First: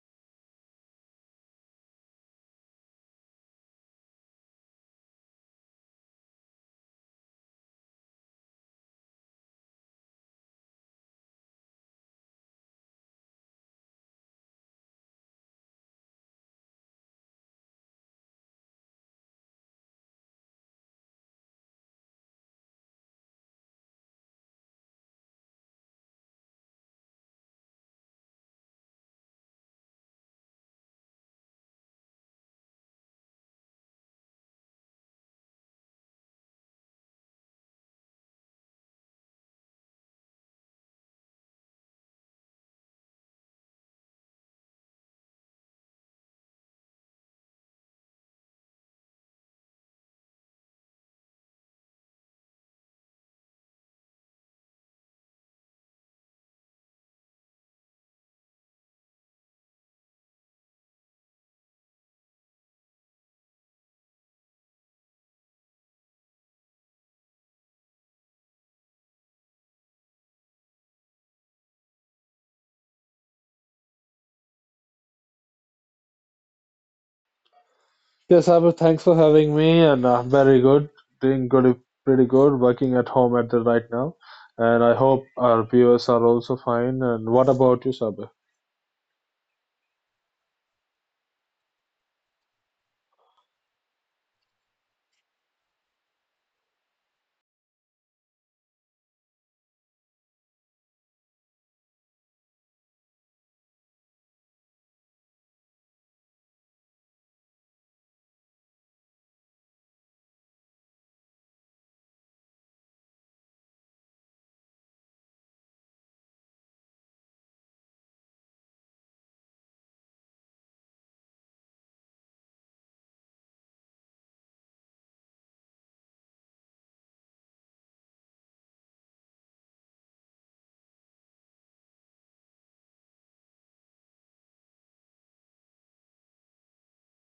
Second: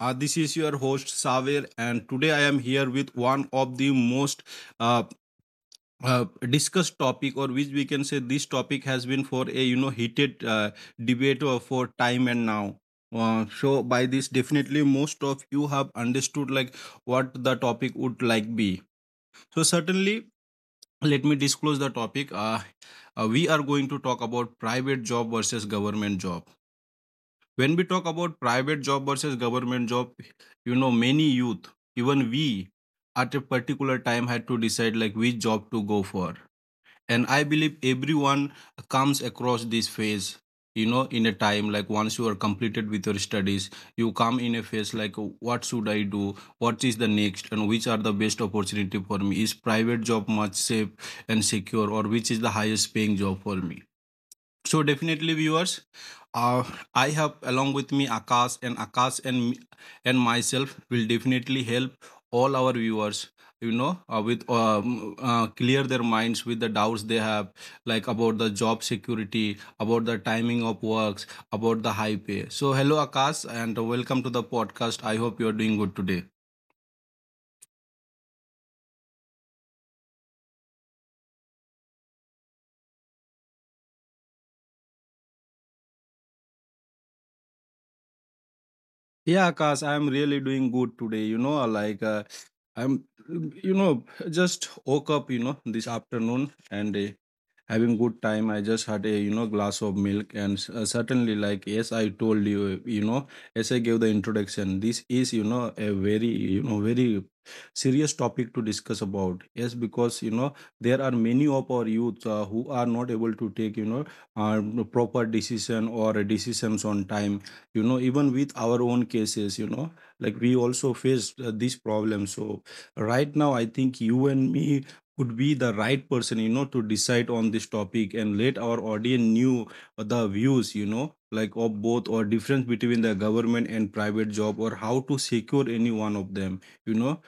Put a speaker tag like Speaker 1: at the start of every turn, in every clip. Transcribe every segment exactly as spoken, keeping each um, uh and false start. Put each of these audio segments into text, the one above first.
Speaker 1: Uh, this is your host Saver, and today I am here with one of the most uh, uh, discussed topic, or which we can say this topic has been for a you know heated uh, debate uh, for time and now. Uh, so by this, definitely most of you have understood like what the topic would like be. So certainly, let me disclose the topic. Uh, uh, we are going to talk about private job versus government job. When we talk about private job versus government job, you know, many youth, even we, at a particular time had to decide like which job to go for, and I believe everyone comes across this phase, you know, in a time like once you are completed with your studies, you come in a phase like what should I do, what is the next, and which are the best opportunity for me? Is private job much safe and secure, or which is the highest paying job for me? So definitely, viewers, uh, I have along with me Akash, and Akash and me- and myself will definitely help all our viewers, You know, uh, with um, uh, clear their minds with the doubts they have, like about the job security, about the timing of works, about the high pay. So hello, Akash, and welcome to the podcast. I hope you are doing good today.
Speaker 2: Yes, Abhi, thanks for having me, and I'm very good, doing good, pretty good, working at home at the right now, and I hope our viewers are also fine. And what about you, Sabir?
Speaker 1: Yeah, Akash, I am really doing good today. You know, like uh, I'm, you know, just woke up, you know, this afternoon. And Uh, having good time, I just had a, you know, glass of milk. And s- uh, certainly, like, yes, I told you, you know, as I gave the introduction, this is, you know, a very, you know, very serious topic to discuss about. Yes, because you know, there are many of our youth uh, who are not able to take, you know, uh, proper decision or decisions on time, you know, even with our own cases, you know, like we also face uh, this problem. So right now I think you and me could be the right person, you know, to decide on this topic and let our audience knew the views, you know, like of both, or difference between the government and private job, or how to secure any one of them, you know.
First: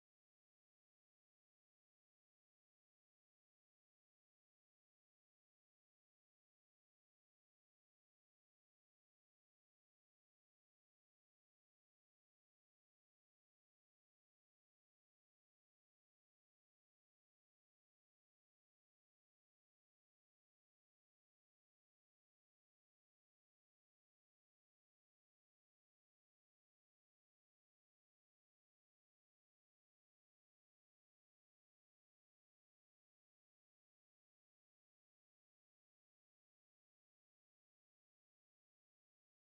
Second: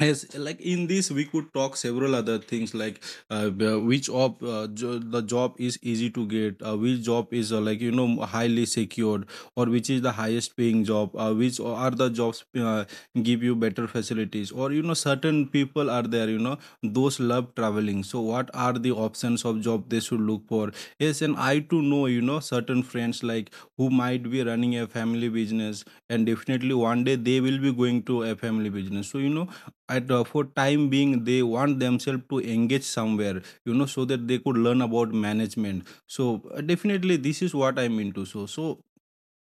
Speaker 1: Yes, like in this, we could talk several other things, like, uh, b- which job uh, jo- the job is easy to get, uh, which job is uh, like, you know, highly secured, or which is the highest paying job, uh, which are the jobs uh, give you better facilities, or you know, certain people are there, you know, those love traveling. So what are the options of job they should look for? Yes, and I too know, you know, certain friends like who might be running a family business, and definitely one day they will be going to a family business. So you know, at uh, for time being they want themselves to engage somewhere, you know, so that they could learn about management. So uh, definitely this is what I'm into. So so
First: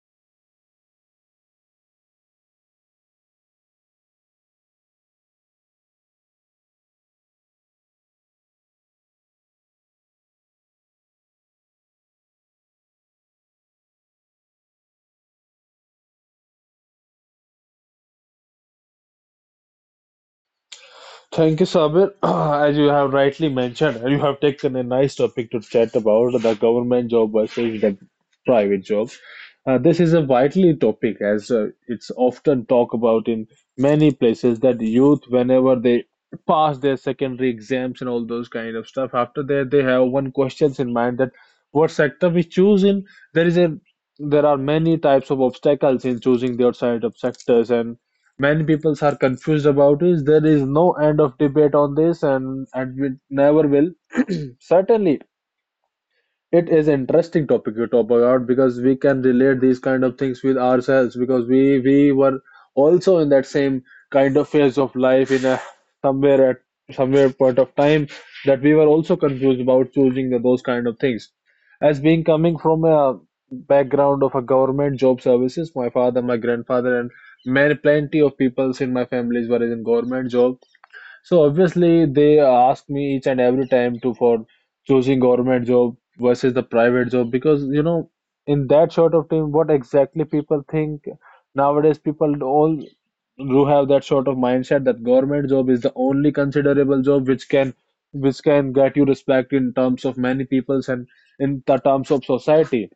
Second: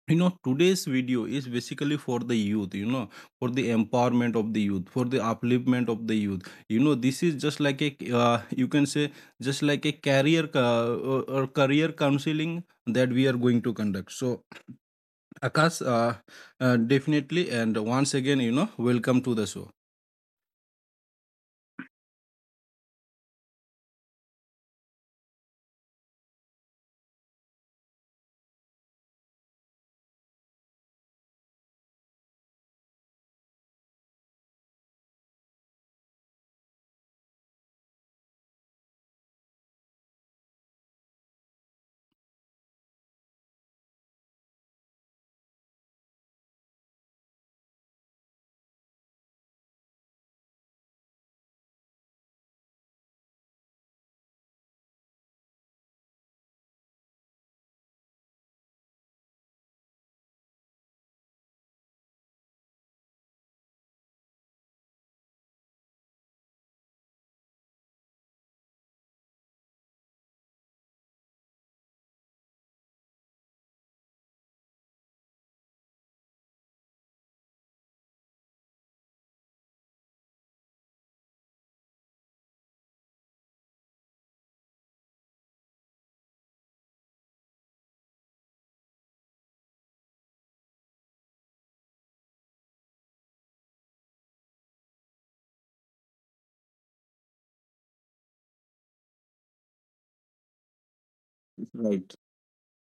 Speaker 1: you know, today's video is basically for the youth, you know, for the empowerment of the youth, for the upliftment of the youth, you know. This is just like a, uh, you can say just like a career uh, uh, or career counseling that we are going to conduct. So Akash, uh, uh, definitely, and once again, you know, welcome to the show.
Speaker 2: Thank you, Sabir. As you have rightly mentioned, you have taken a nice topic to chat about the government job versus the private job. Uh, this is a vital topic as uh, it's often talked about in many places that youth, whenever they pass their secondary exams and all those kind of stuff, after that they have one questions in mind that what sector we choose in. There is a There are many types of obstacles in choosing the outside of sectors, and many people are confused about, is there is no end of debate on this, and and we never will, certainly. It is an interesting topic you talk about, because we can relate these kind of things with ourselves, because we we were also in that same kind of phase of life in a somewhere at somewhere point of time, that we were also confused about choosing the, those kind of things. As being coming from a background of a government job services, my father, my grandfather, and many plenty of peoples in my families were in government job, so obviously they ask me each and every time to for choosing government job versus the private job, because you know, in that sort of time what exactly people think. Nowadays people all do have that sort of mindset that government job is the only considerable job which can, which can get you respect in terms of many peoples and in the terms of society.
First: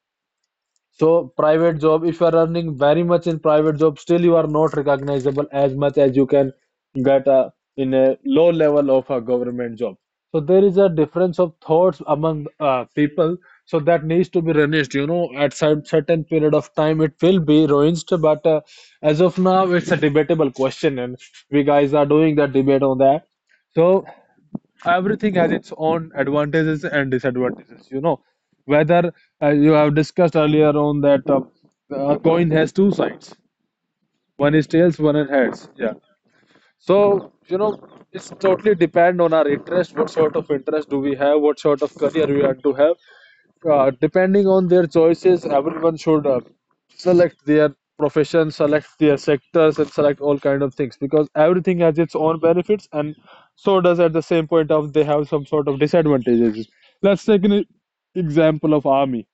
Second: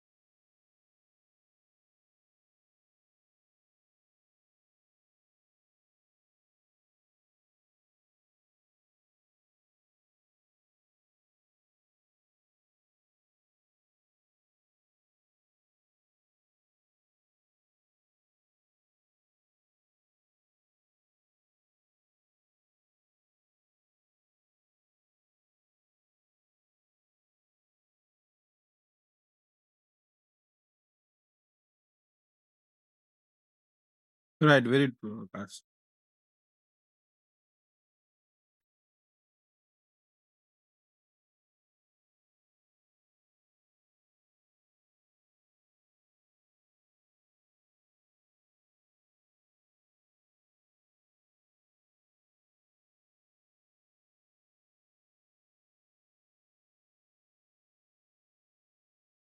Speaker 2: So private job, if you are earning very much in private job, still you are not recognizable as much as you can get a in a low level of a government job. So there is a difference of thoughts among uh, people. So that needs to be renounced. You know, at some certain period of time, it will be renounced. But uh, as of now, it's a debatable question, and we guys are doing the debate on that. So everything has its own advantages and disadvantages, you know, whether uh, you have discussed earlier on that uh, a coin has two sides, one
Speaker 1: Right,
Speaker 2: is
Speaker 1: very
Speaker 2: tails, one is
Speaker 1: true, Akash.
Speaker 2: heads, yeah. So you know, it's totally depend on our interest, what sort of interest do we have, what sort of career we are to have. Uh, depending on their choices, everyone should uh, select their profession, select their sectors, and select all kind of things, because everything has its own benefits, and so does at the same point of they have some sort of disadvantages. Let's take an e- example of army.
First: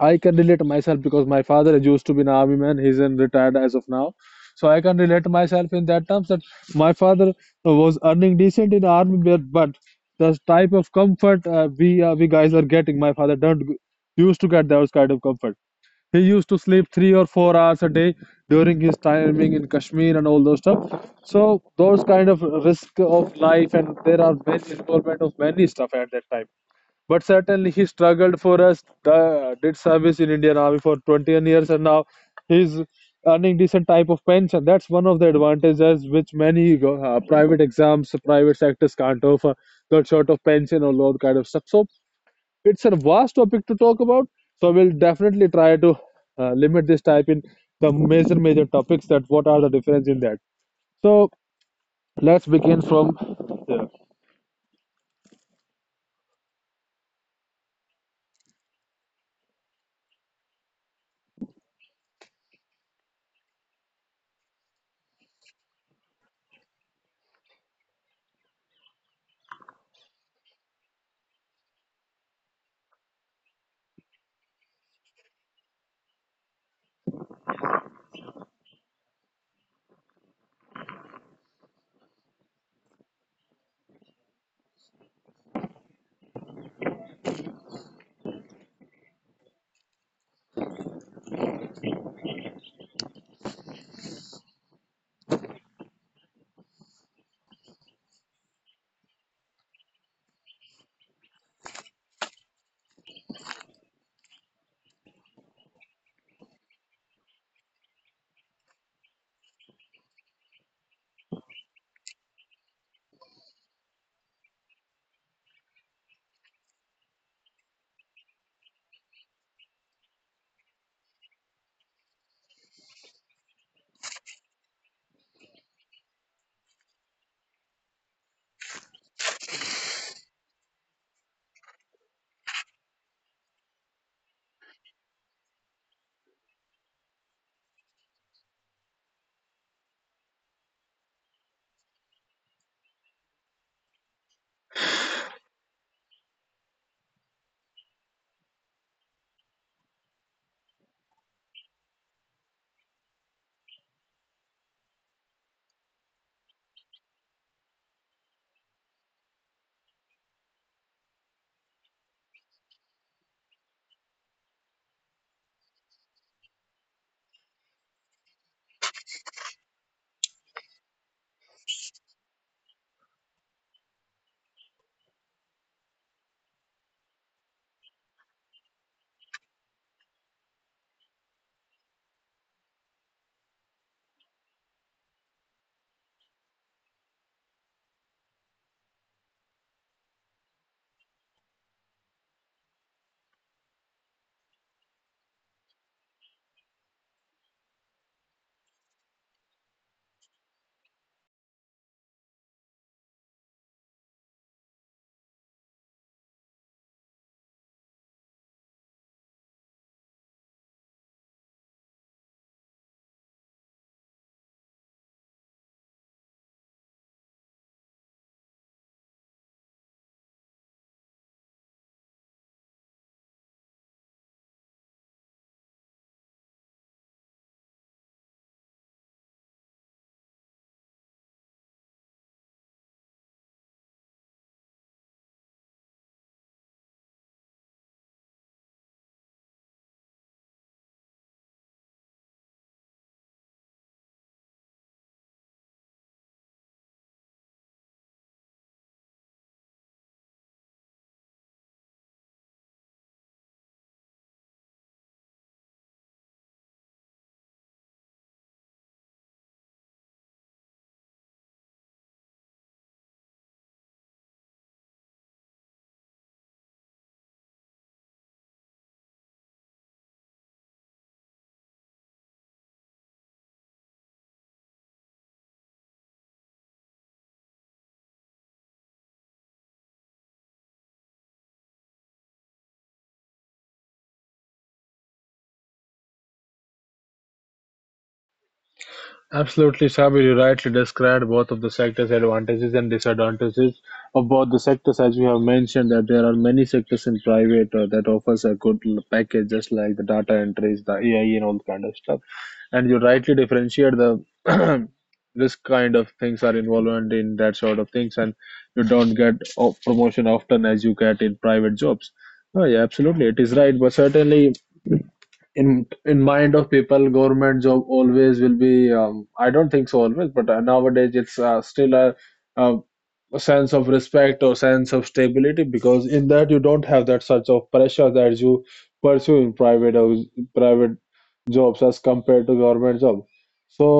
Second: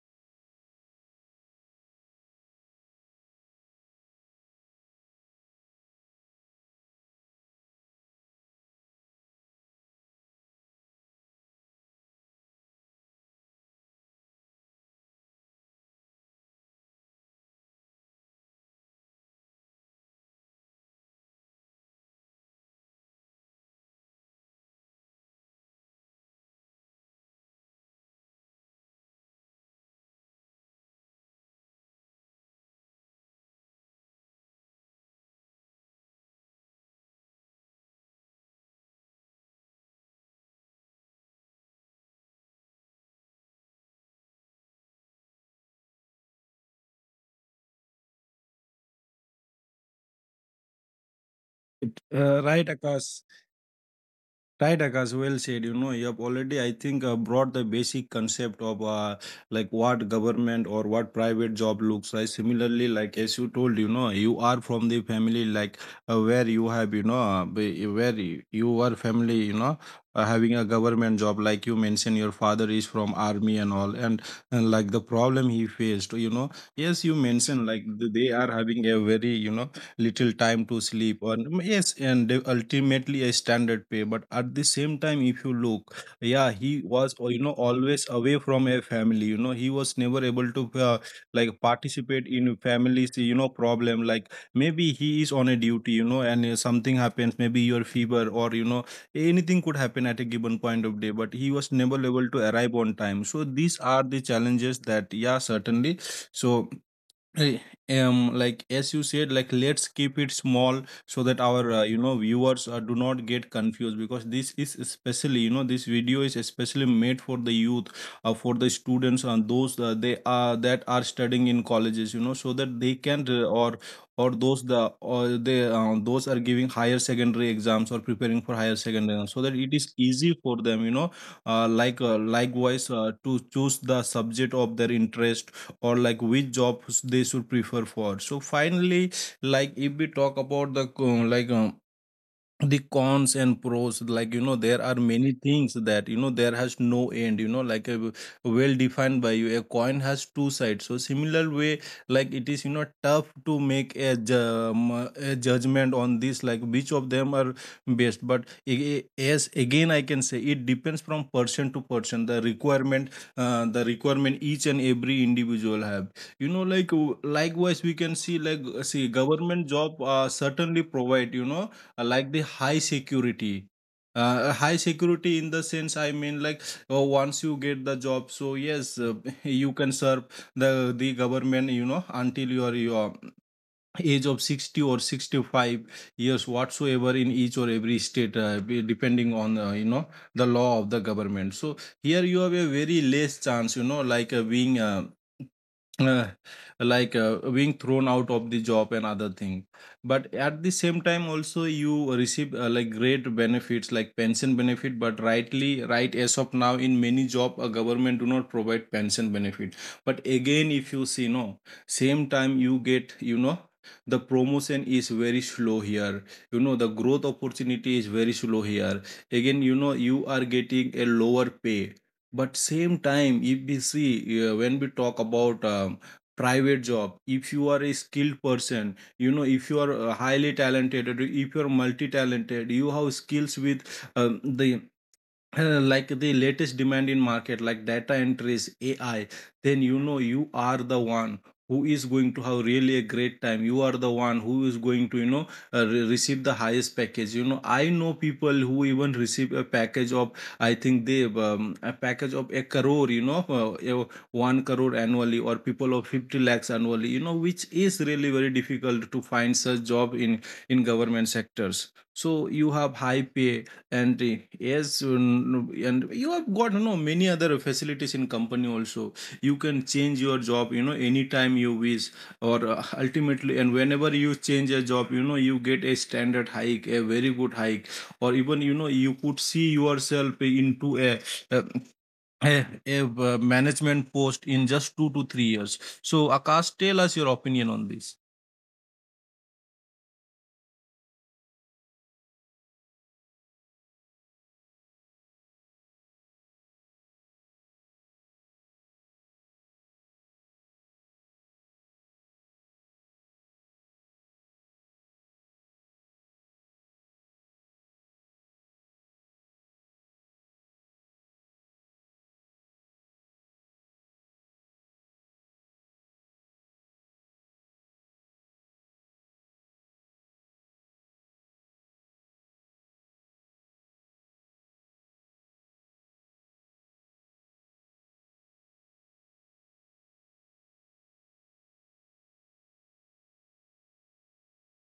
Speaker 2: I can relate myself because my father used to be an army man. He's in retired as of now, so I can relate myself in that terms that my father was earning decent in army, but but the type of comfort uh, we uh, we guys are getting, my father don't used to get those kind of comfort. He used to sleep three or four hours a day during his timing in Kashmir and all those stuff. So those kind of risk of life, and there are many involvement of many stuff at that time, but certainly he struggled for us, uh, did service in Indian Army for twenty-one years, and now he's earning decent type of pension. That's one of the advantages which many uh, private exams, private sectors can't offer, got short of pension or load kind of stuff. So it's a vast topic to talk about. So we'll definitely try to uh, limit this type in the major major topics that what are the difference in that. So
Speaker 1: It, uh,
Speaker 2: let's
Speaker 1: right,
Speaker 2: begin from
Speaker 1: Akash.
Speaker 2: there.
Speaker 1: Right, Akash. Well said. You know, you have already, I think, uh, brought the basic concept of uh, like what government or what private job looks like. Similarly, like as you told, you know, you are from the family, like uh, where you have, you know, uh, be- where you you are family, you know, uh, having a government job. Like you mentioned, your father is from army and all, and, and like the problem he faced, you know. Yes, you mentioned like th- they are having a very, you know, little time to sleep, or mm, yes, and they- ultimately a standard pay. But at the same time, if you look, yeah, he was, uh, you know, always away from a family, you know. He was never able to uh, like participate in families, you know, problem. Like maybe he is on a duty, you know, and uh, something happens, maybe your fever, or you know, anything could happen at a given point of day, but he was never able to arrive on time. So these are the challenges that, yeah, certainly, so Eh, um like as you said, like let's keep it small so that our, uh, you know, viewers uh, do not get confused, because this is especially, you know, this video is especially made for the youth, uh, for the students and those uh, they are that are studying in colleges, you know, so that they can uh, or or those the or they uh, those are giving higher secondary exams or preparing for higher secondary exams, so that it is easy for them, you know, uh, like uh, likewise uh, to choose the subject of their interest, or like which jobs they should prefer for. So finally, like if we talk about the, uh, like um, the cons and pros, like, you know, there are many things that, you know, there has no end, you know, like a, well defined by you, a coin has two sides. So similar way, like it is, you know, tough to make a, ju- um, a judgment on this, like which of them are best. But a- a- as again I can say, it depends from person to person, the requirement, uh, the requirement each and every individual have, you know. Like w- likewise we can see, like see, government job uh, certainly provide, you know, uh, like the high security. uh, uh, High security in the sense, I mean, like, uh, once you get the job, so yes, uh, you can serve the the government, you know, until your your age of sixty or sixty-five years, whatsoever, in each or every state, uh, be- depending on, uh, you know, the law of the government. So here you have a very less chance, you know, like uh, being uh, uh, like uh, being thrown out of the job and other thing. But at the same time also, you receive, uh, like great benefits, like pension benefit. But rightly, right, as of now in many job, a government do not provide pension benefit. But again, if you see, no, same time you get, you know, the promotion is very slow here, you know. The growth opportunity is very slow here. Again, you know, you are getting a lower pay. But same time, if we see, uh, when we talk about um, private job, if you are a skilled person, you know, if you are uh, highly talented, or if you are multi talented, you have skills with, um, the uh, like the latest demand in market, like data entries, ai, then you know, you are the one who is going to have really a great time. You are the one who is going to, you know, uh, re- receive the highest package, you know. I know people who even receive a package of, I think, they um, a package of a crore, you know, uh, uh, one crore annually, or people of fifty lakhs annually, you know, which is really very difficult to find such job in in government sectors. So you have high pay, and uh, yes, um, and you have got, you know, many other facilities in company also. You can change your job, you know, anytime you wish, or uh, ultimately, and whenever you change a job, you know, you get a standard hike, a very good hike, or even, you know, you could see yourself into a. a a, a uh, management post in just two to three years. So, Akash, tell us your opinion on this.
Speaker 2: Absolutely, Sabir, you rightly described both of the sectors' advantages and disadvantages of both the sectors, as we have mentioned that there are many sectors in private uh, that offers a good l- package, just like the data entries, the A I, and all kind of stuff. And you rightly differentiate the this kind of things are involved in that sort of things, and you don't get o- promotion often as you get in private jobs. Oh, yeah, absolutely, it is right, but certainly in in mind of people, government job always will be um, I don't think so always, but uh, nowadays it's uh, still a, a a sense of respect or sense of stability, because in that you don't have that such of pressure that you pursue in private house- private jobs as compared to government job. So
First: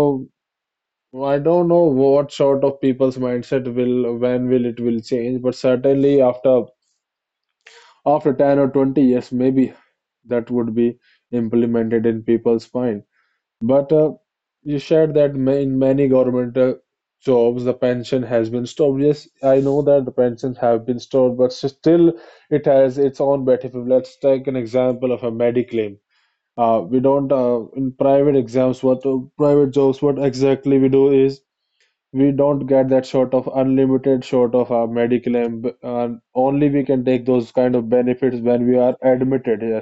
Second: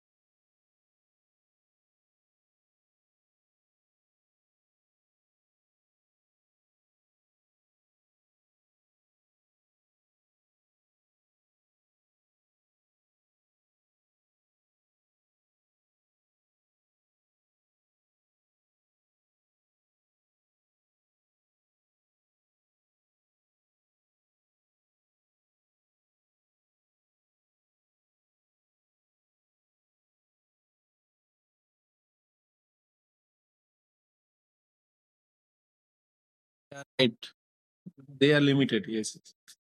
Speaker 2: I don't know what sort of people's mindset will, when will it will change, but certainly after after ten or twenty years maybe that would be implemented in people's mind. But uh, you shared that ma- in many government uh, jobs, the pension has been stopped. Yes, I know that the pensions have been stopped, but still it has its own benefit. Let's take an example of a mediclaim. Uh, we don't uh, In private exams, what uh, private jobs, what exactly we do is we don't get that sort of unlimited sort of a mediclaim, b- and only we can take
Speaker 1: Right,
Speaker 2: those kind of
Speaker 1: they
Speaker 2: benefits
Speaker 1: are
Speaker 2: when we
Speaker 1: limited.
Speaker 2: are
Speaker 1: Yes,
Speaker 2: admitted. Yeah.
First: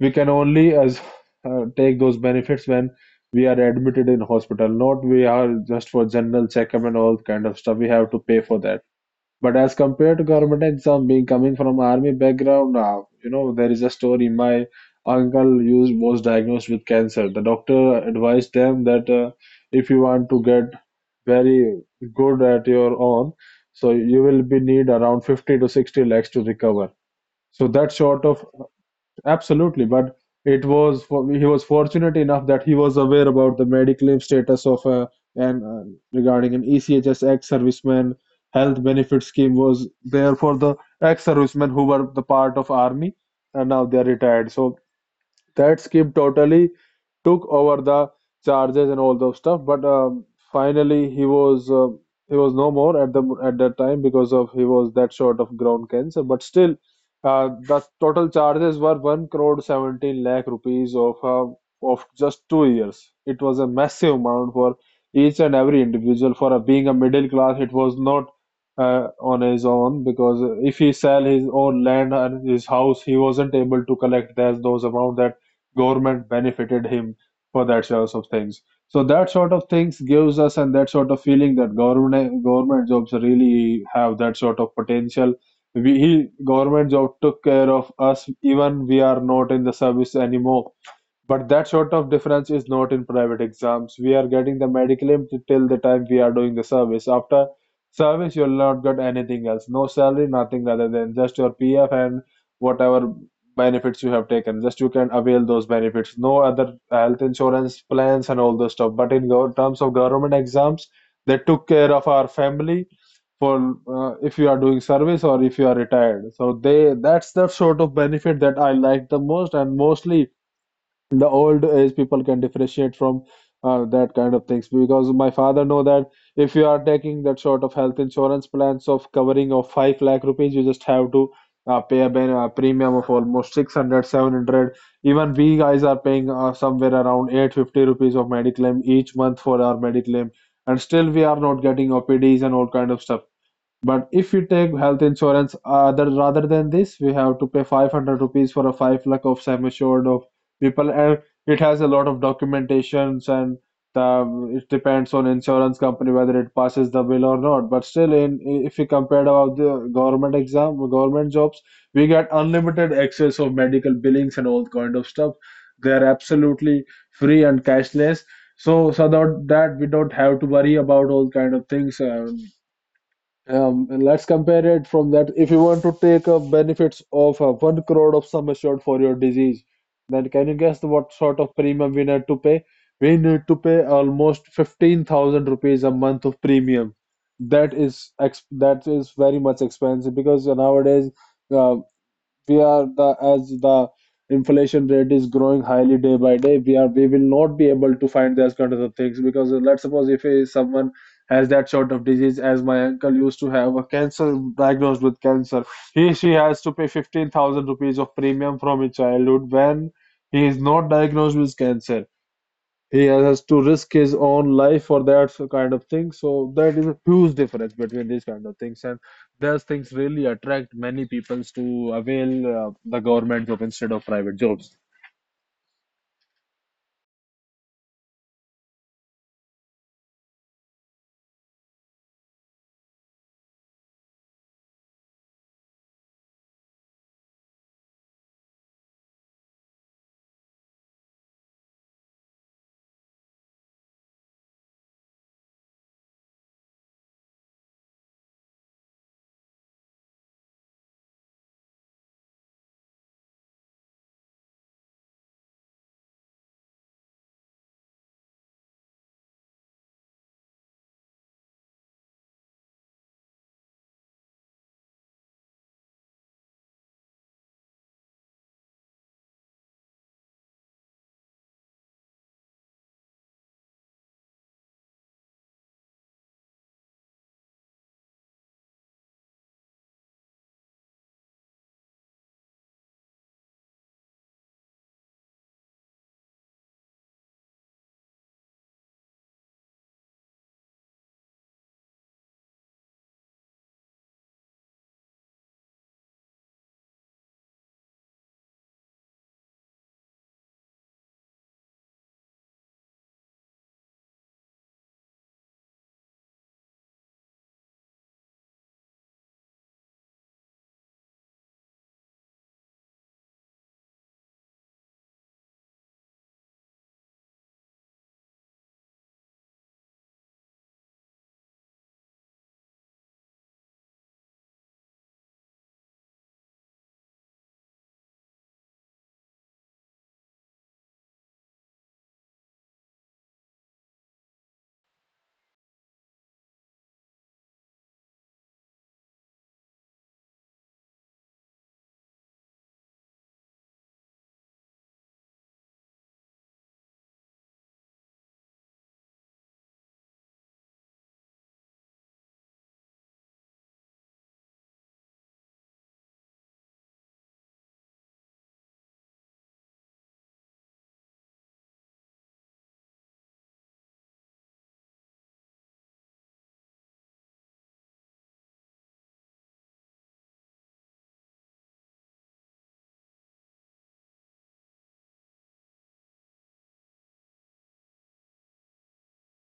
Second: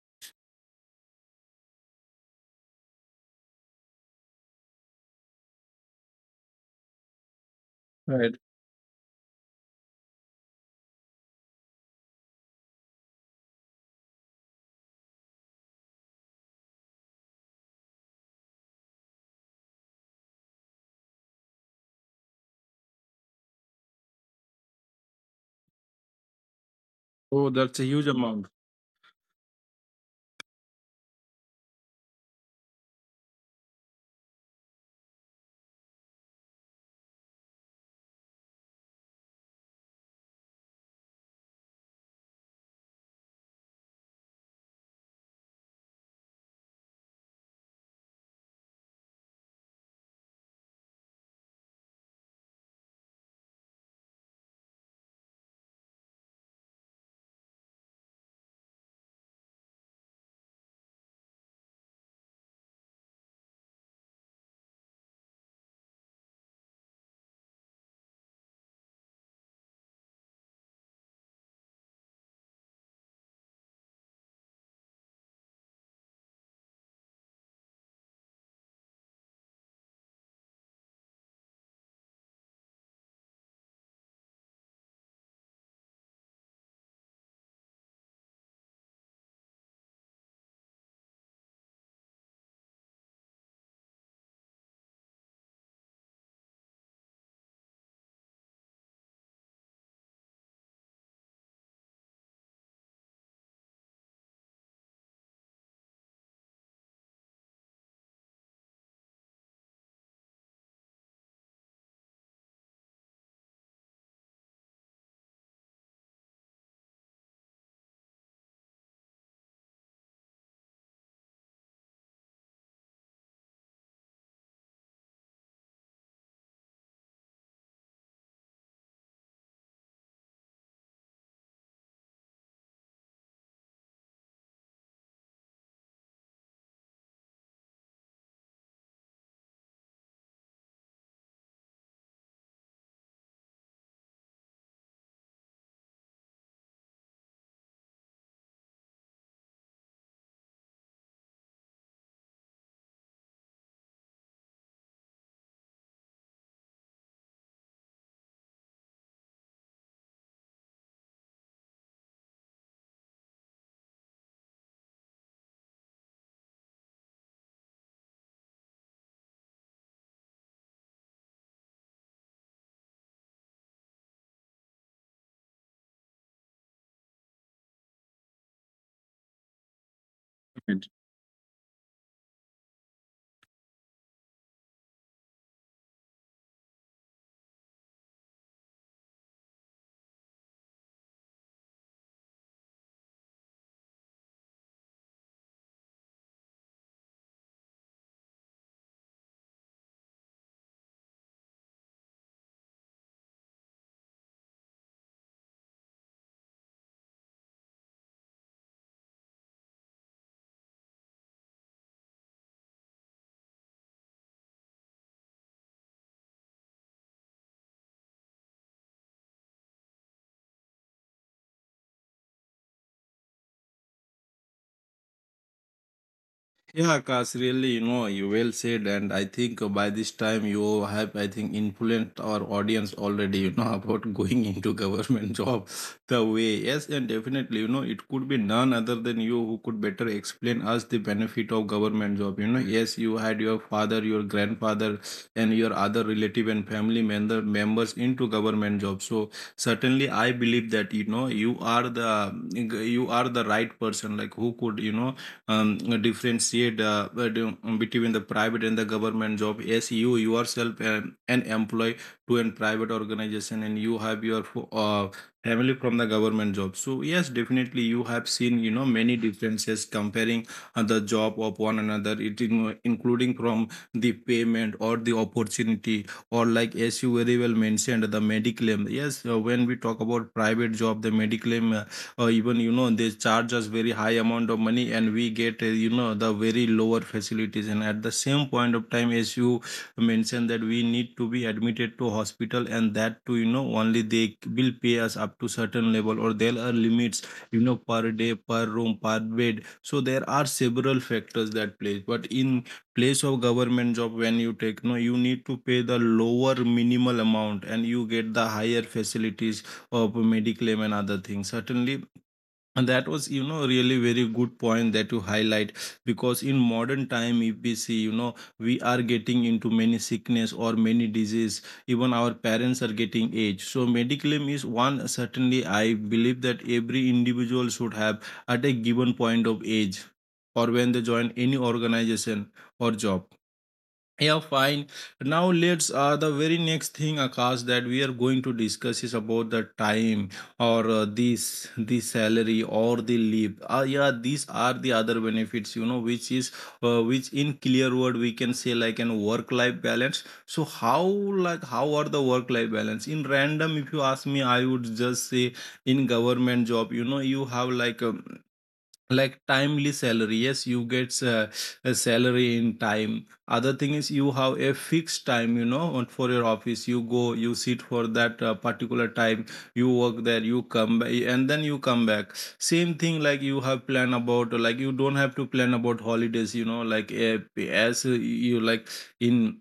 Speaker 2: We can only as uh, take those benefits when we are admitted in hospital, not we are just for general checkup and all kind of stuff. We have to
Speaker 1: right.
Speaker 2: pay for that. But as compared to government exam, being coming from army background, now you know there is a story. My uncle used was diagnosed with cancer. The doctor advised them that uh, if you want to get very good at your own, so you will be need around fifty to sixty lakhs to recover.
Speaker 1: So
Speaker 2: So
Speaker 1: that's a
Speaker 2: that
Speaker 1: huge
Speaker 2: sort of,
Speaker 1: amount.
Speaker 2: absolutely, but it was for, he was fortunate enough that he was aware about the medical status of a, and uh, regarding an E C H S ex-serviceman health benefit scheme was there for the ex-servicemen who were the part of army and now they are retired. So that Skip totally took over the charges and all those stuff. But um, finally, he was uh, he was no more at the at that time because of he was that short of ground cancer. But still, uh, the total charges were one crore seventeen lakh rupees of uh, of just two years. It was a massive amount for each and every individual. For a, being a middle class, it was not. Uh, on his own, because if he sell his own land and his house he wasn't able to collect that those amount, that government benefited him for that sorts of things. So that sort of things gives us and that sort of feeling that government government jobs really have that sort of potential. We he, government job took care of us even we are not in the service anymore. But that sort of difference is not in private exams. We are getting the medical aid till the time we are doing the service. After service, you'll not get anything else. No salary, nothing other than just your P F and whatever benefits you have taken. Just you can avail those benefits. No other health insurance plans and all those stuff. But in gov- terms of government exams, they took care of our family for uh, if you are doing service or if you are retired. So they that's the sort of benefit that I like the most, and mostly in the old age people can differentiate from uh, that kind of things, because my father know that if you are taking that sort of health insurance plans of covering of five lakh rupees, you just have to uh, pay a, ben- a premium of almost six hundred, seven hundred. Even we guys are paying uh, somewhere around eight fifty rupees of mediclaim each month for our mediclaim, and still we are not getting opds and all kind of stuff. But if you take health insurance, uh, that rather than this, we have to pay five hundred rupees for a five lakh of sum assured of people, and it has a lot of documentations, and the, it depends on insurance company whether it passes the bill or not. But still, in if you compare about the government exam, government jobs, we get unlimited access of medical billings and all kind of stuff. They are absolutely free and cashless. So, so that, that we don't have to worry about all kind of things. Uh, um, and let's compare it from that. If you want to take a benefits of uh, one crore of sum assured for your disease, then can you guess what sort of premium we need to pay? We need to pay almost fifteen thousand rupees a month of premium. That is ex that is very much expensive because nowadays uh, we are the as the inflation rate is growing highly day by day, we are we will not be able to find those kind of the things because let's suppose if a- someone has that sort of disease. As my uncle used to have a cancer, diagnosed with cancer, he she has to pay fifteen thousand rupees of premium from his childhood when he is not diagnosed with cancer. He has to risk his own life for that so- kind of thing. So that is a huge difference between these kind of things. And those things really attract many peoples to avail uh, the government job instead of private jobs.
Speaker 1: Yeah, Akash, really, you know, you well said, and I think, uh, by this time you have, I think, influenced our audience already, you know, about going into government job the way. Yes, and definitely, you know, it could be none other than you who could better explain us the benefit of government job. You know, yes, you had your father, your grandfather, and your other relative and family member members into government job. So certainly, I believe that you know you are the you are the right person, like who could you know um, differentiate, uh, um, between the private and the government job. Yes, you yourself um, an employee to a private organization, and you have your fo- uh, family from the government job. So yes, definitely you have seen, you know, many differences comparing uh, the job of one another, it in, including from the payment or the opportunity, or like as you very well mentioned, the mediclaim. Yes, uh, when we talk about private job, the mediclaim, uh, even you know they charge us very high amount of money, and we get uh, you know the very lower facilities, and at the same point of time, as you mentioned, that we need to be admitted to hospital, and that too you know only they will pay us up to certain level, or there are limits you know per day, per room, per bed. So there are several factors that plays, but in place of government job, when you take no, you need to pay the lower minimal amount and you get the higher facilities of mediclaim and other things, certainly. And that was, you know, really very good point that you highlight, because in modern time, if we see, you know, we are getting into many sickness or many disease. Even our parents are getting age. So mediclaim is one. Certainly, I believe that every individual should have at a given point of age, or when they join any organization or job. Yeah, fine. Now let's, uh, the very next thing, Akash, that we are going to discuss is about the time or uh, this the salary or the leave. Uh, yeah, these are the other benefits, you know, which is uh, which in clear word we can say like an work-life balance. So how like how are the work-life balance? In random, if you ask me, I would just say in government job, you know, you have like um like timely salary. Yes, you get uh, a salary in time. Other thing is you have a fixed time, you know, on- for your office, you go, you sit for that uh, particular time, you work there, you come back, and then you come back same thing, like you have plan about, like you don't have to plan about holidays, you know, like uh, as uh, you like in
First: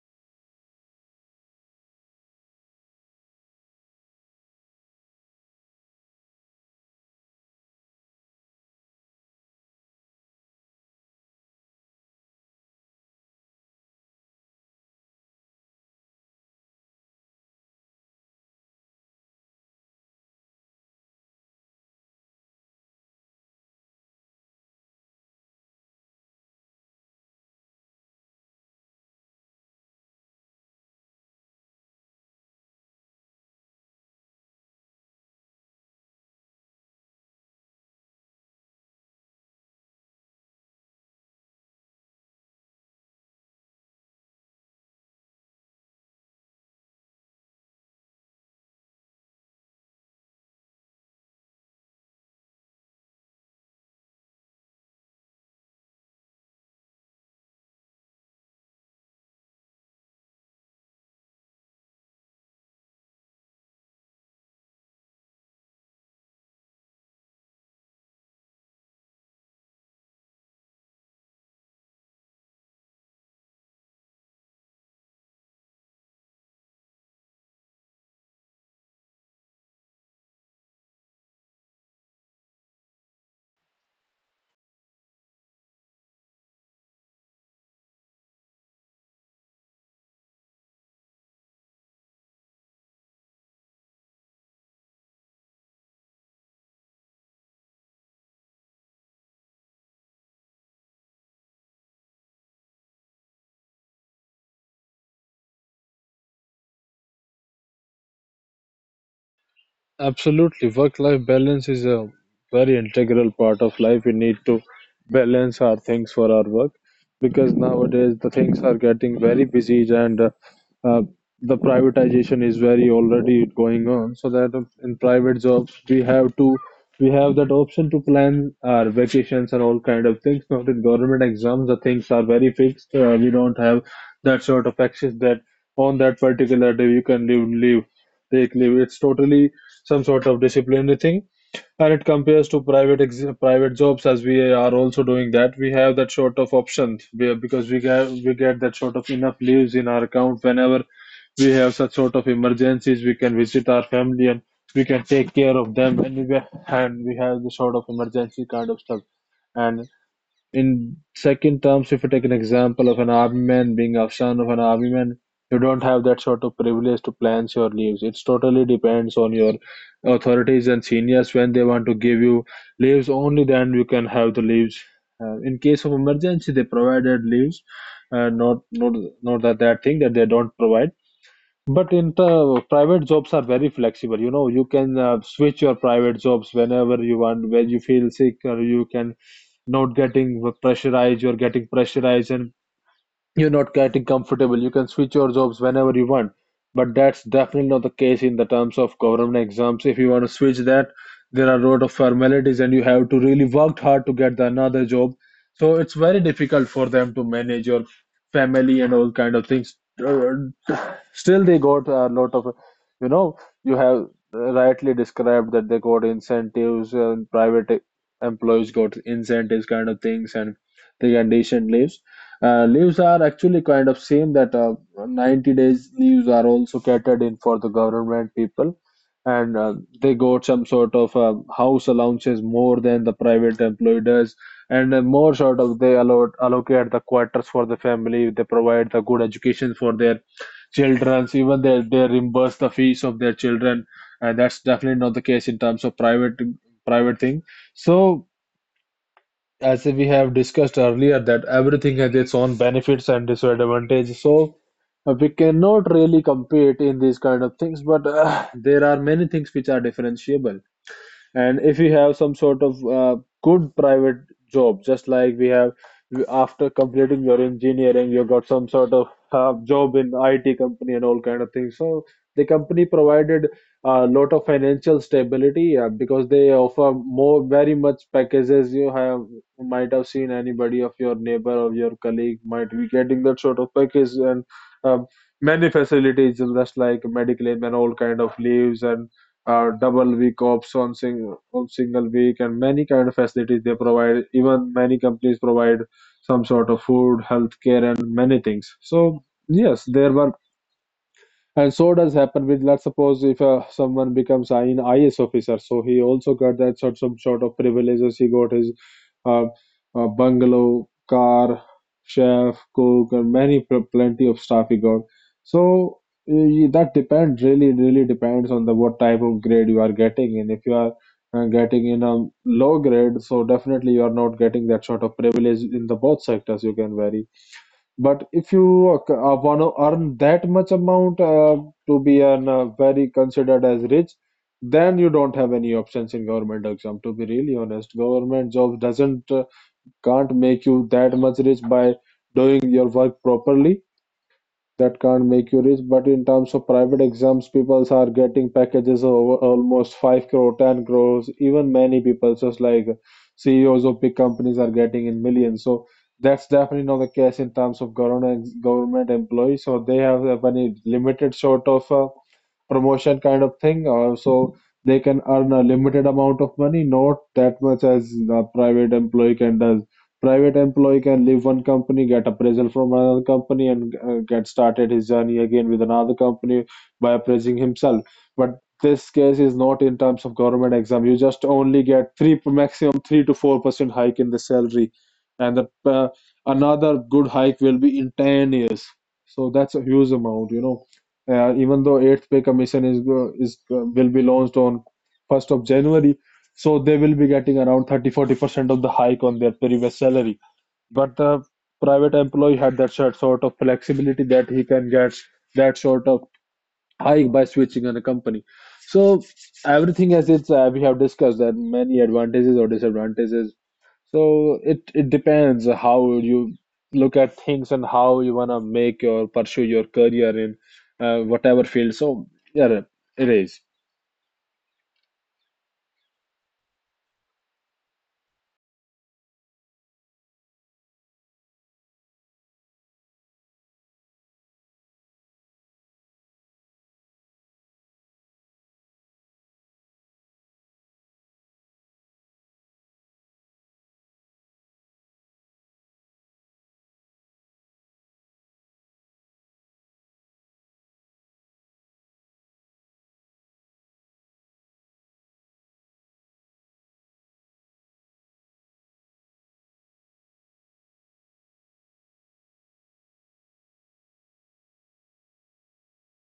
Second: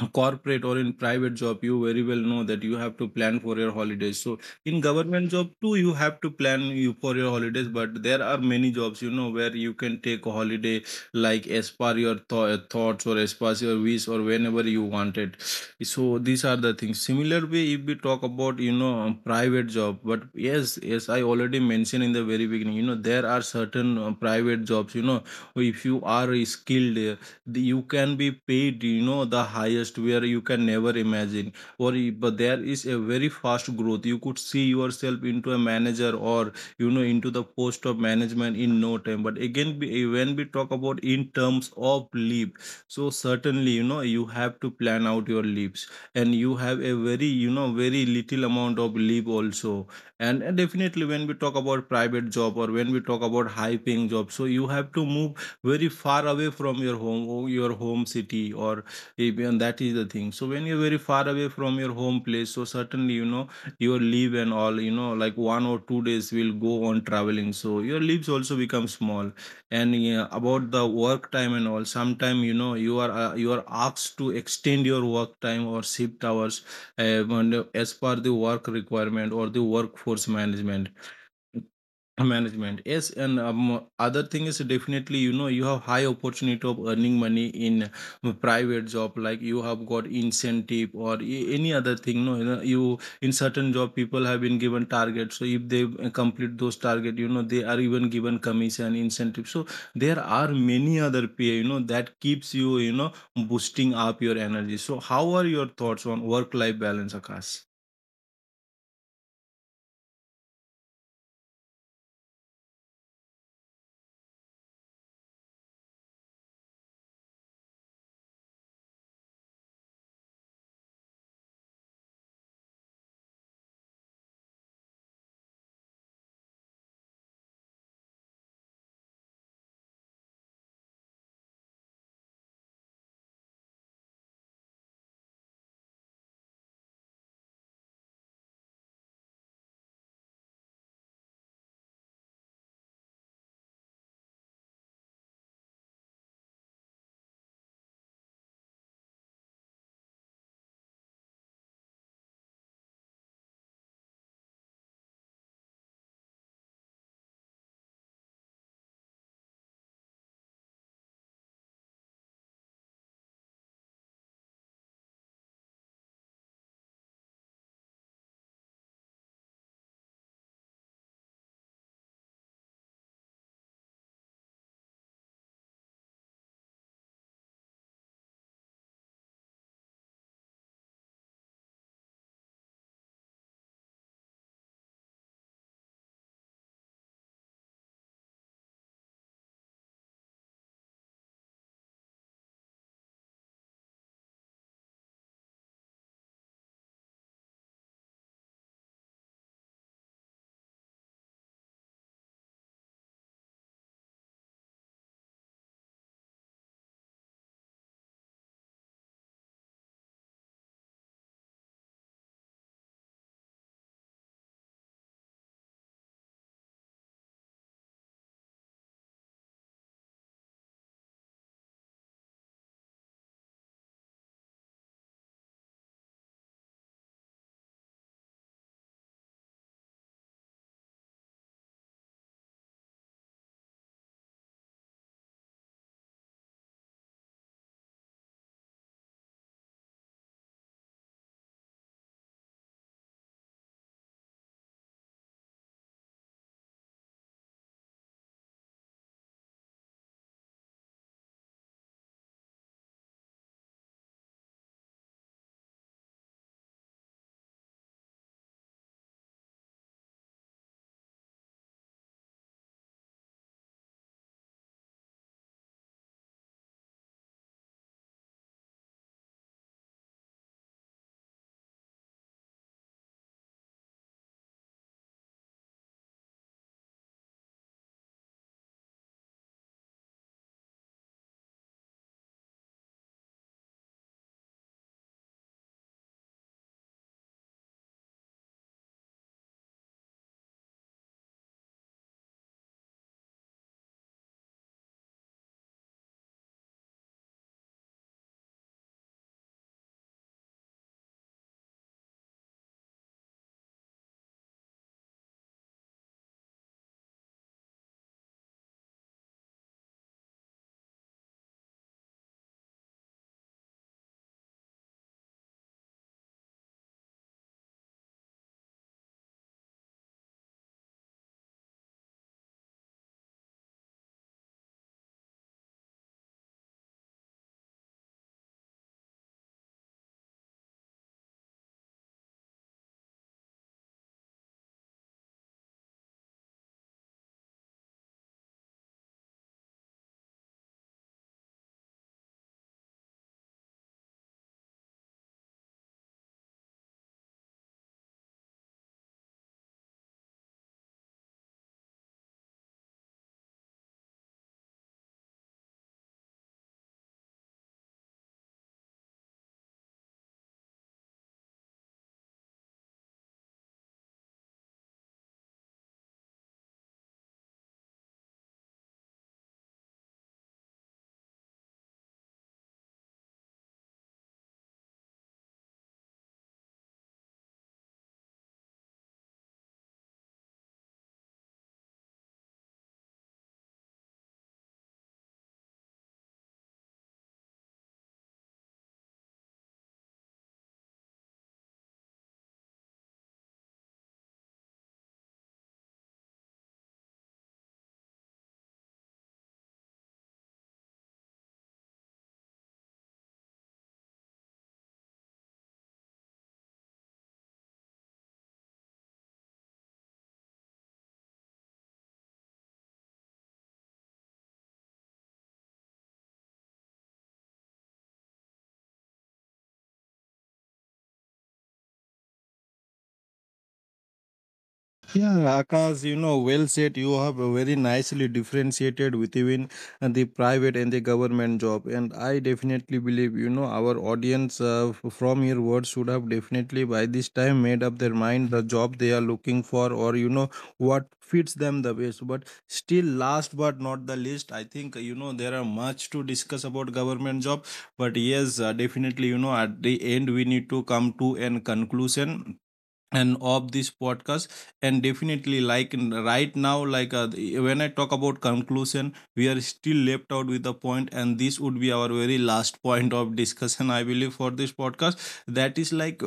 Speaker 1: a corporate or in private job, you very well know that you have to plan for your holidays. So in government job too, you have to plan you for your holidays, but there are many jobs, you know, where you can take a holiday like as per your tho- uh, thoughts or as per your wish or whenever you want it. So these are the things. Similar way, if we talk about, you know, um, private job, but yes, yes I already mentioned in the very beginning, you know, there are certain uh, private jobs, you know, if you are skilled, the- you can be paid, you know, the highest, where you can never imagine, or i- but there is a very fast growth, you could see yourself into a manager or, you know, into the post of management in no time. But again, we- when we talk about in terms of leave, so certainly, you know, you have to plan out your leaves, and you have a very, you know, very little amount of leave also. And, and definitely when we talk about private job, or when we talk about high paying job, so you have to move very far away from your home or your home city or even that is the thing. So when you're very far away from your home place, so certainly, you know, your leave and all, you know, like one or two days will go on traveling, so your leaves also become small. And yeah, about the work time and all, sometime, you know, you are uh, you are asked to extend your work time or shift hours, uh, and, uh, as per the work requirement or the workforce management, uh, Management, yes. And um, other thing is, definitely, you know, you have high opportunity of earning money in a private job, like you have got incentive or a- any other thing. No, you know, you in certain job, people have been given targets. So if they uh, complete those target, you know, they are even given commission incentive. So there are many other pay, you know, that keeps you, you know, boosting up your energy. So how are your thoughts on work life balance, Akash?
Speaker 2: Absolutely. Work-life balance is a very integral part of life. We need to balance our things for our work because nowadays the things are getting very busy and uh, uh, the privatization is very already going on. So that um, in private jobs we have to we have that option to plan our vacations and all kind of things. Not in government exams, the things are very fixed. Uh, we don't have that sort of access that on that particular day you can leave leave take leave. It's totally some sort of disciplinary thing, and it compares to private ex- private jobs. As we are also doing that, we have that sort of option we- because we get we get that sort of enough leaves in our account. Whenever we have such sort of emergencies, we can visit our family and we can take care of them, and we, and we have the sort of emergency kind of stuff. And in second terms, if you take an example of an army man, being a son of an army man, you don't have that sort of privilege to plan your leaves. It totally depends on your authorities and seniors when they want to give you leaves. Only then you can have the leaves. Uh, in case of emergency, they provided leaves. Uh, not not not that that thing that they don't provide. But in the private jobs are very flexible. You know, you can uh, switch your private jobs whenever you want, when you feel sick, or you can not getting pressurized, you're getting pressurized, and you're not getting comfortable. You can switch your jobs whenever you want, but that's definitely not the case in the terms of government exams. If you want to switch that, there are a lot of formalities, and you have to really work hard to get the another job. So it's very difficult for them to manage your family and all kind of things. Uh, Still, they got a lot of, you know, you have rightly described that they got incentives, and private employees got incentives kind of things, and they get decent leaves uh, leaves are actually kind of same, that uh, ninety days leaves are also catered in for the government people, and uh, they got some sort of uh, house allowances more than the private employee does, and uh, more sort of, they allot, allocate the quarters for the family. They provide the good education for their children, even they, they reimburse the fees of their children. And that's definitely not the case in terms of private private thing. So as we have discussed earlier, that everything has its own benefits and disadvantages. So uh, we cannot really compete in these kind of things, but uh, there are many things which are differentiable. And if you have some sort of uh, good private job, just like we have, after completing your engineering, you got some sort of uh, job in I T company and all kind of things. So the company provided a lot of financial stability uh, because they offer more, very much packages. You have you might have seen anybody of your neighbor or your colleague might be getting that sort of package, and um many facilities just like medical leave and all kind of leaves, and uh, double week option, on single week, and many kind of facilities they provide. Even many companies provide some sort of food, healthcare and many things. So yes, there were. And so does happen with, let's suppose, if uh, someone becomes an I S officer, so he also got that sort some sort of privileges. He got his uh, uh, bungalow, car, chef, cook, and many pl- plenty of stuff he got. So eh, that depends really, really depends on the what type of grade you are getting in. If you are uh, getting in a low grade, so definitely you are not getting that sort of privilege in the both sectors. You can vary, but if you uh, want to earn that much amount uh, to be an, uh, very considered as rich, then you don't have any options in government exam. To be really honest, government job doesn't uh, can't make you that much rich by doing your work properly. That can't make you rich, but in terms of private exams, people are getting packages of almost five crore, ten crores, even many people, just like C E Os of big companies are getting in millions. So that's definitely not the case in terms of government government employees. So they have a very limited sort of uh, promotion kind of thing. Uh, so they can earn a limited amount of money, not that much as the private employee can does. Private employee can leave one company, get appraisal from another company, and uh, get started his journey again with another company by appraising himself. But this case is not in terms of government exam. You just only get three maximum three to four percent hike in the salary, and the uh, another good hike will be in ten years. So that's a huge amount, you know. Uh, even though eighth pay commission is uh, is uh, will be launched on first of January, so they will be getting around thirty forty percent of the hike on their previous salary. But the private employee had that sort sort of flexibility that he can get that sort of hike by switching on a company. So everything, as it's uh, we have discussed, there are many advantages or disadvantages. So it it depends how you look at things and how you wanna make or pursue your career in uh, whatever field. So yeah, it is.
Speaker 1: Yeah, Akash, you know, well said. You have very nicely differentiated between the private and the government job. And I definitely believe, you know, our audience, uh, f- from your words should have definitely by this time made up their mind the job they are looking for, or, you know, what fits them the best. But still, last but not the least, I think, you know, there are much to discuss about government job. But yes, uh, definitely, you know, at the end, we need to come to an conclusion and of this podcast. And definitely, like, in- right now, like uh, the- when I talk about conclusion, we are still left out with the point, and this would be our very last point of discussion, I believe, for this podcast, that is like,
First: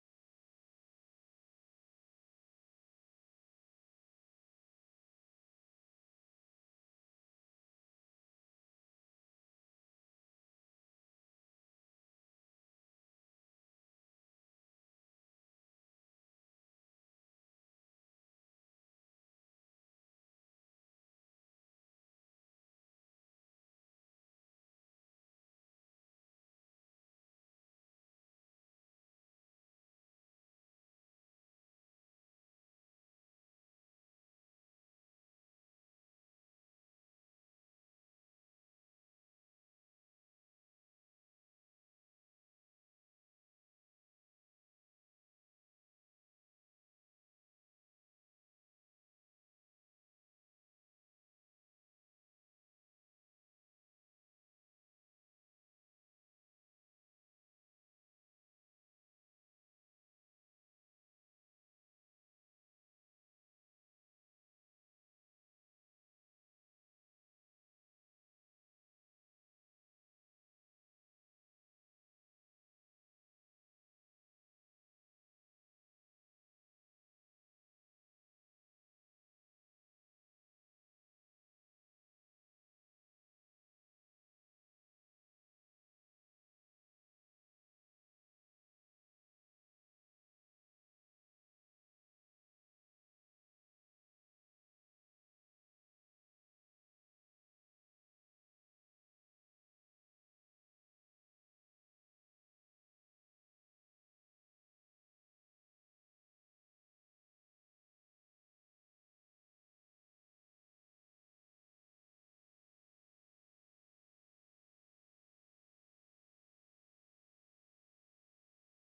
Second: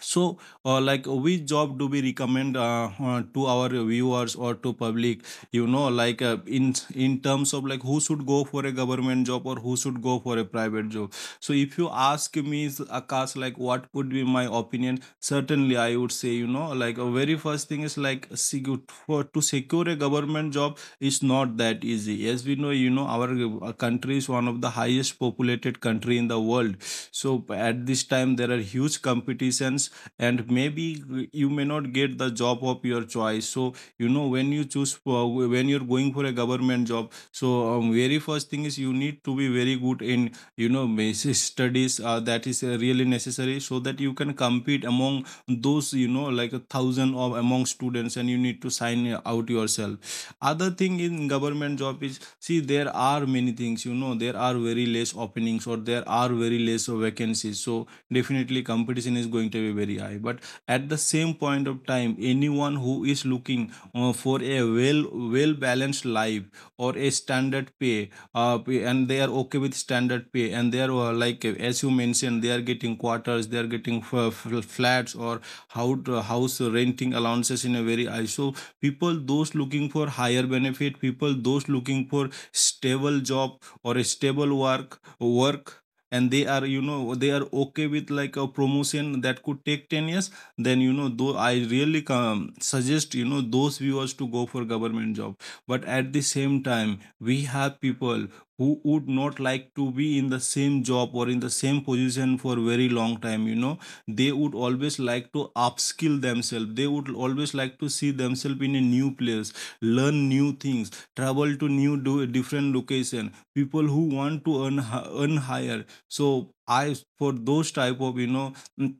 Speaker 1: so, uh, like, uh, which job do we recommend, uh, uh, to our viewers or to public, you know, like uh, in in terms of like who should go for a government job or who should go for a private job. So if you ask me, Akash, like what would be my opinion, certainly I would say, you know, like a very first thing is like secure, for to secure a government job is not that easy. As we know, you know, our uh, country is one of the highest populated country in the world, so at this time there are huge competitions, and maybe you may not get the job of your choice. So you know, when you choose for, when you're going for a government job, so um, very first thing is you need to be very good in, you know, basic studies, uh, that is uh, really necessary, so that you can compete among those, you know, like a thousand of among students, and you need to sign out yourself. Other thing in government job is, see, there are many things, you know, there are very less openings or there are very less vacancies. So definitely competition is going to be very high. But at the same point of time, anyone who is looking uh, for a well well balanced life, or a standard pay, uh, pay- and they are okay with standard pay, and they are uh, like, uh, as you mentioned, they are getting quarters, they are getting f- f- flats or how house renting allowances in a very high. So people those looking for higher benefit, people those looking for stable job or a stable work work, and they are, you know, they are okay with like a promotion that could take ten years, then you know, though I really um, suggest, you know, those viewers to go for government job. But at the same time, we have people who would not like to be in the same job or in the same position for very long time, you know, they would always like to upskill themselves, they would always like to see themselves in a new place, learn new things, travel to new, do different location. People who want to earn, hi- earn higher, so I for those type of, you know, mm,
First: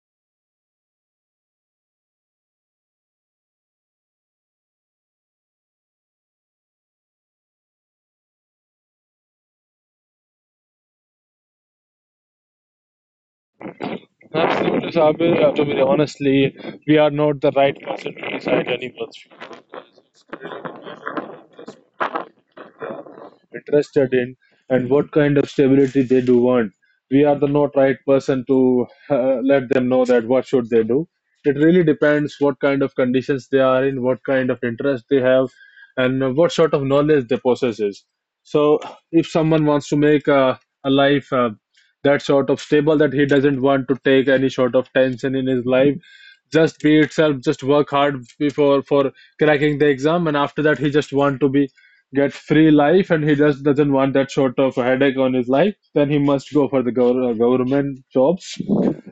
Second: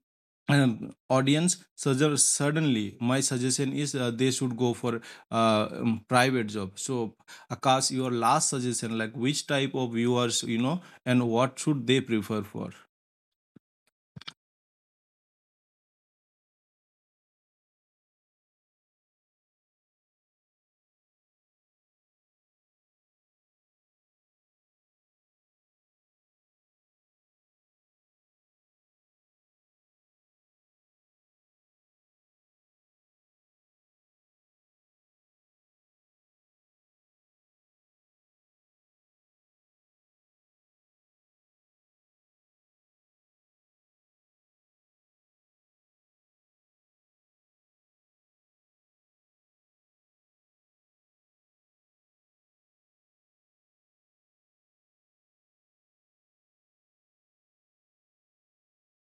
Speaker 1: um, audience suggest, suddenly my suggestion is uh, they should go for uh, um, private job. So Akash, your last suggestion, like which type of viewers, you know, and what should they prefer for?
Speaker 2: Absolutely, Sabir. Uh, to be honestly, we are not the right person to decide anyone's interested in and what kind of stability they do want. We are the not right person to uh, let them know that what should they do. It really depends what kind of conditions they are in, what kind of interest they have, and uh, what sort of knowledge they possesses. So if someone wants to make a, a life uh, that sort of stable, that he doesn't want to take any sort of tension in his life, just be itself, just work hard before for cracking the exam, and after that he just want to be get free life and he just doesn't want that sort of headache on his life, then he must go for the gov- uh, government jobs.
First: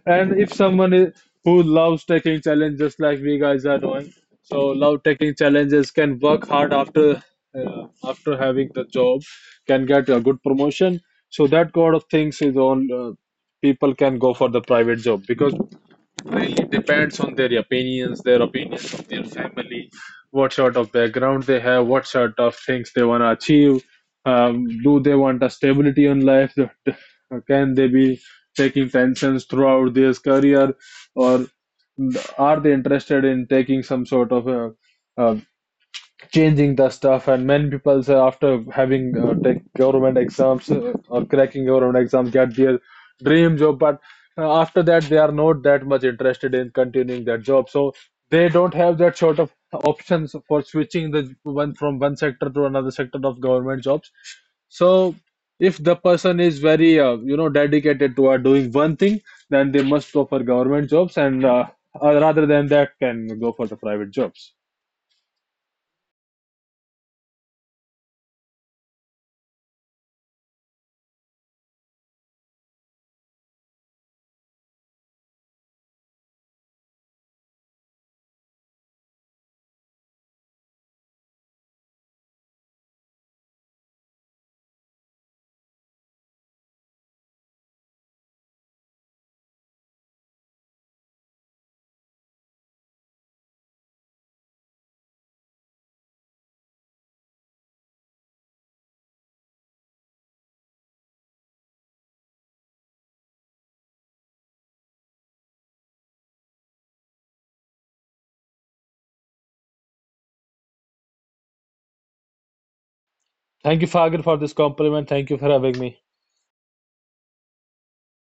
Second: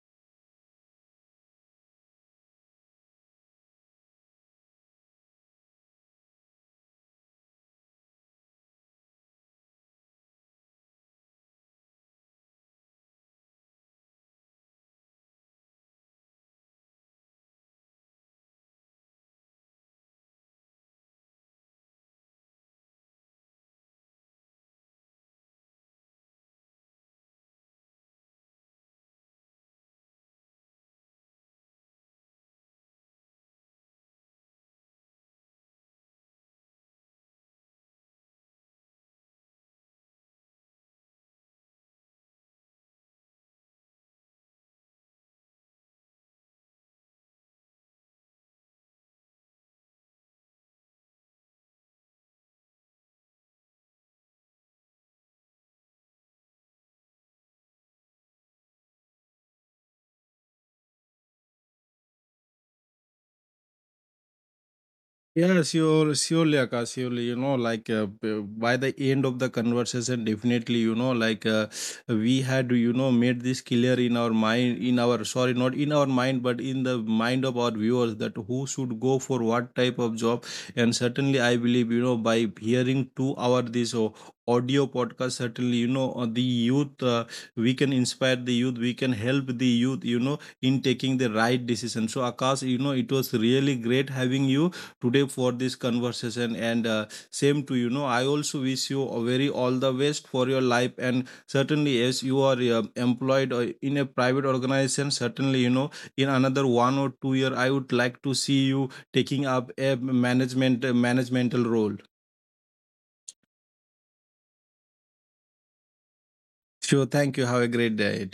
Speaker 2: And if someone is, who loves taking challenges, like we guys are doing, so love taking challenges can work hard after uh, after having the job, can get a good promotion. So that kind of things is on, uh, people can go for the private job, because really depends on their opinions, their opinions of their family, what sort of background they have, what sort of things they want to achieve. Um, do they want a stability in life? Can they be taking tensions throughout their career, or are they interested in taking some sort of a, a changing the stuff. And many people say, after having uh, take government exams uh, or cracking government exams, get their dream job, but uh, after that they are not that much interested in continuing that job. So they don't have that sort of options for switching the one from one sector to another sector of government jobs. So if the person is very uh, you know dedicated to uh, doing one thing, then they must go for government jobs, and uh, uh, rather than that can go for the private jobs.
Speaker 1: Yeah, sure, surely, Akash, surely, you know, like uh, b- by the end of the conversation, definitely, you know, like uh, we had, you know, made this clear in our mind, in our, sorry, not in our mind, but in the mind of our viewers, that who should go for what type of job. And certainly, I believe, you know, by hearing to our this uh, audio podcast, certainly, you know, uh, the youth, uh, we can inspire the youth, we can help the youth, you know, in taking the right decision. So, Akash, you know, it was really great having you today for this conversation. And uh, same to you, know, I also wish you a very all the best for your life. And certainly, as you are uh, employed uh, in a private organization, certainly, you know, in another one or two year, I would like to see you taking up a management a managemental role.
Speaker 2: Thank you, Fagir, for this compliment. Thank you for having me.
Speaker 1: Sure, thank you, have a great day.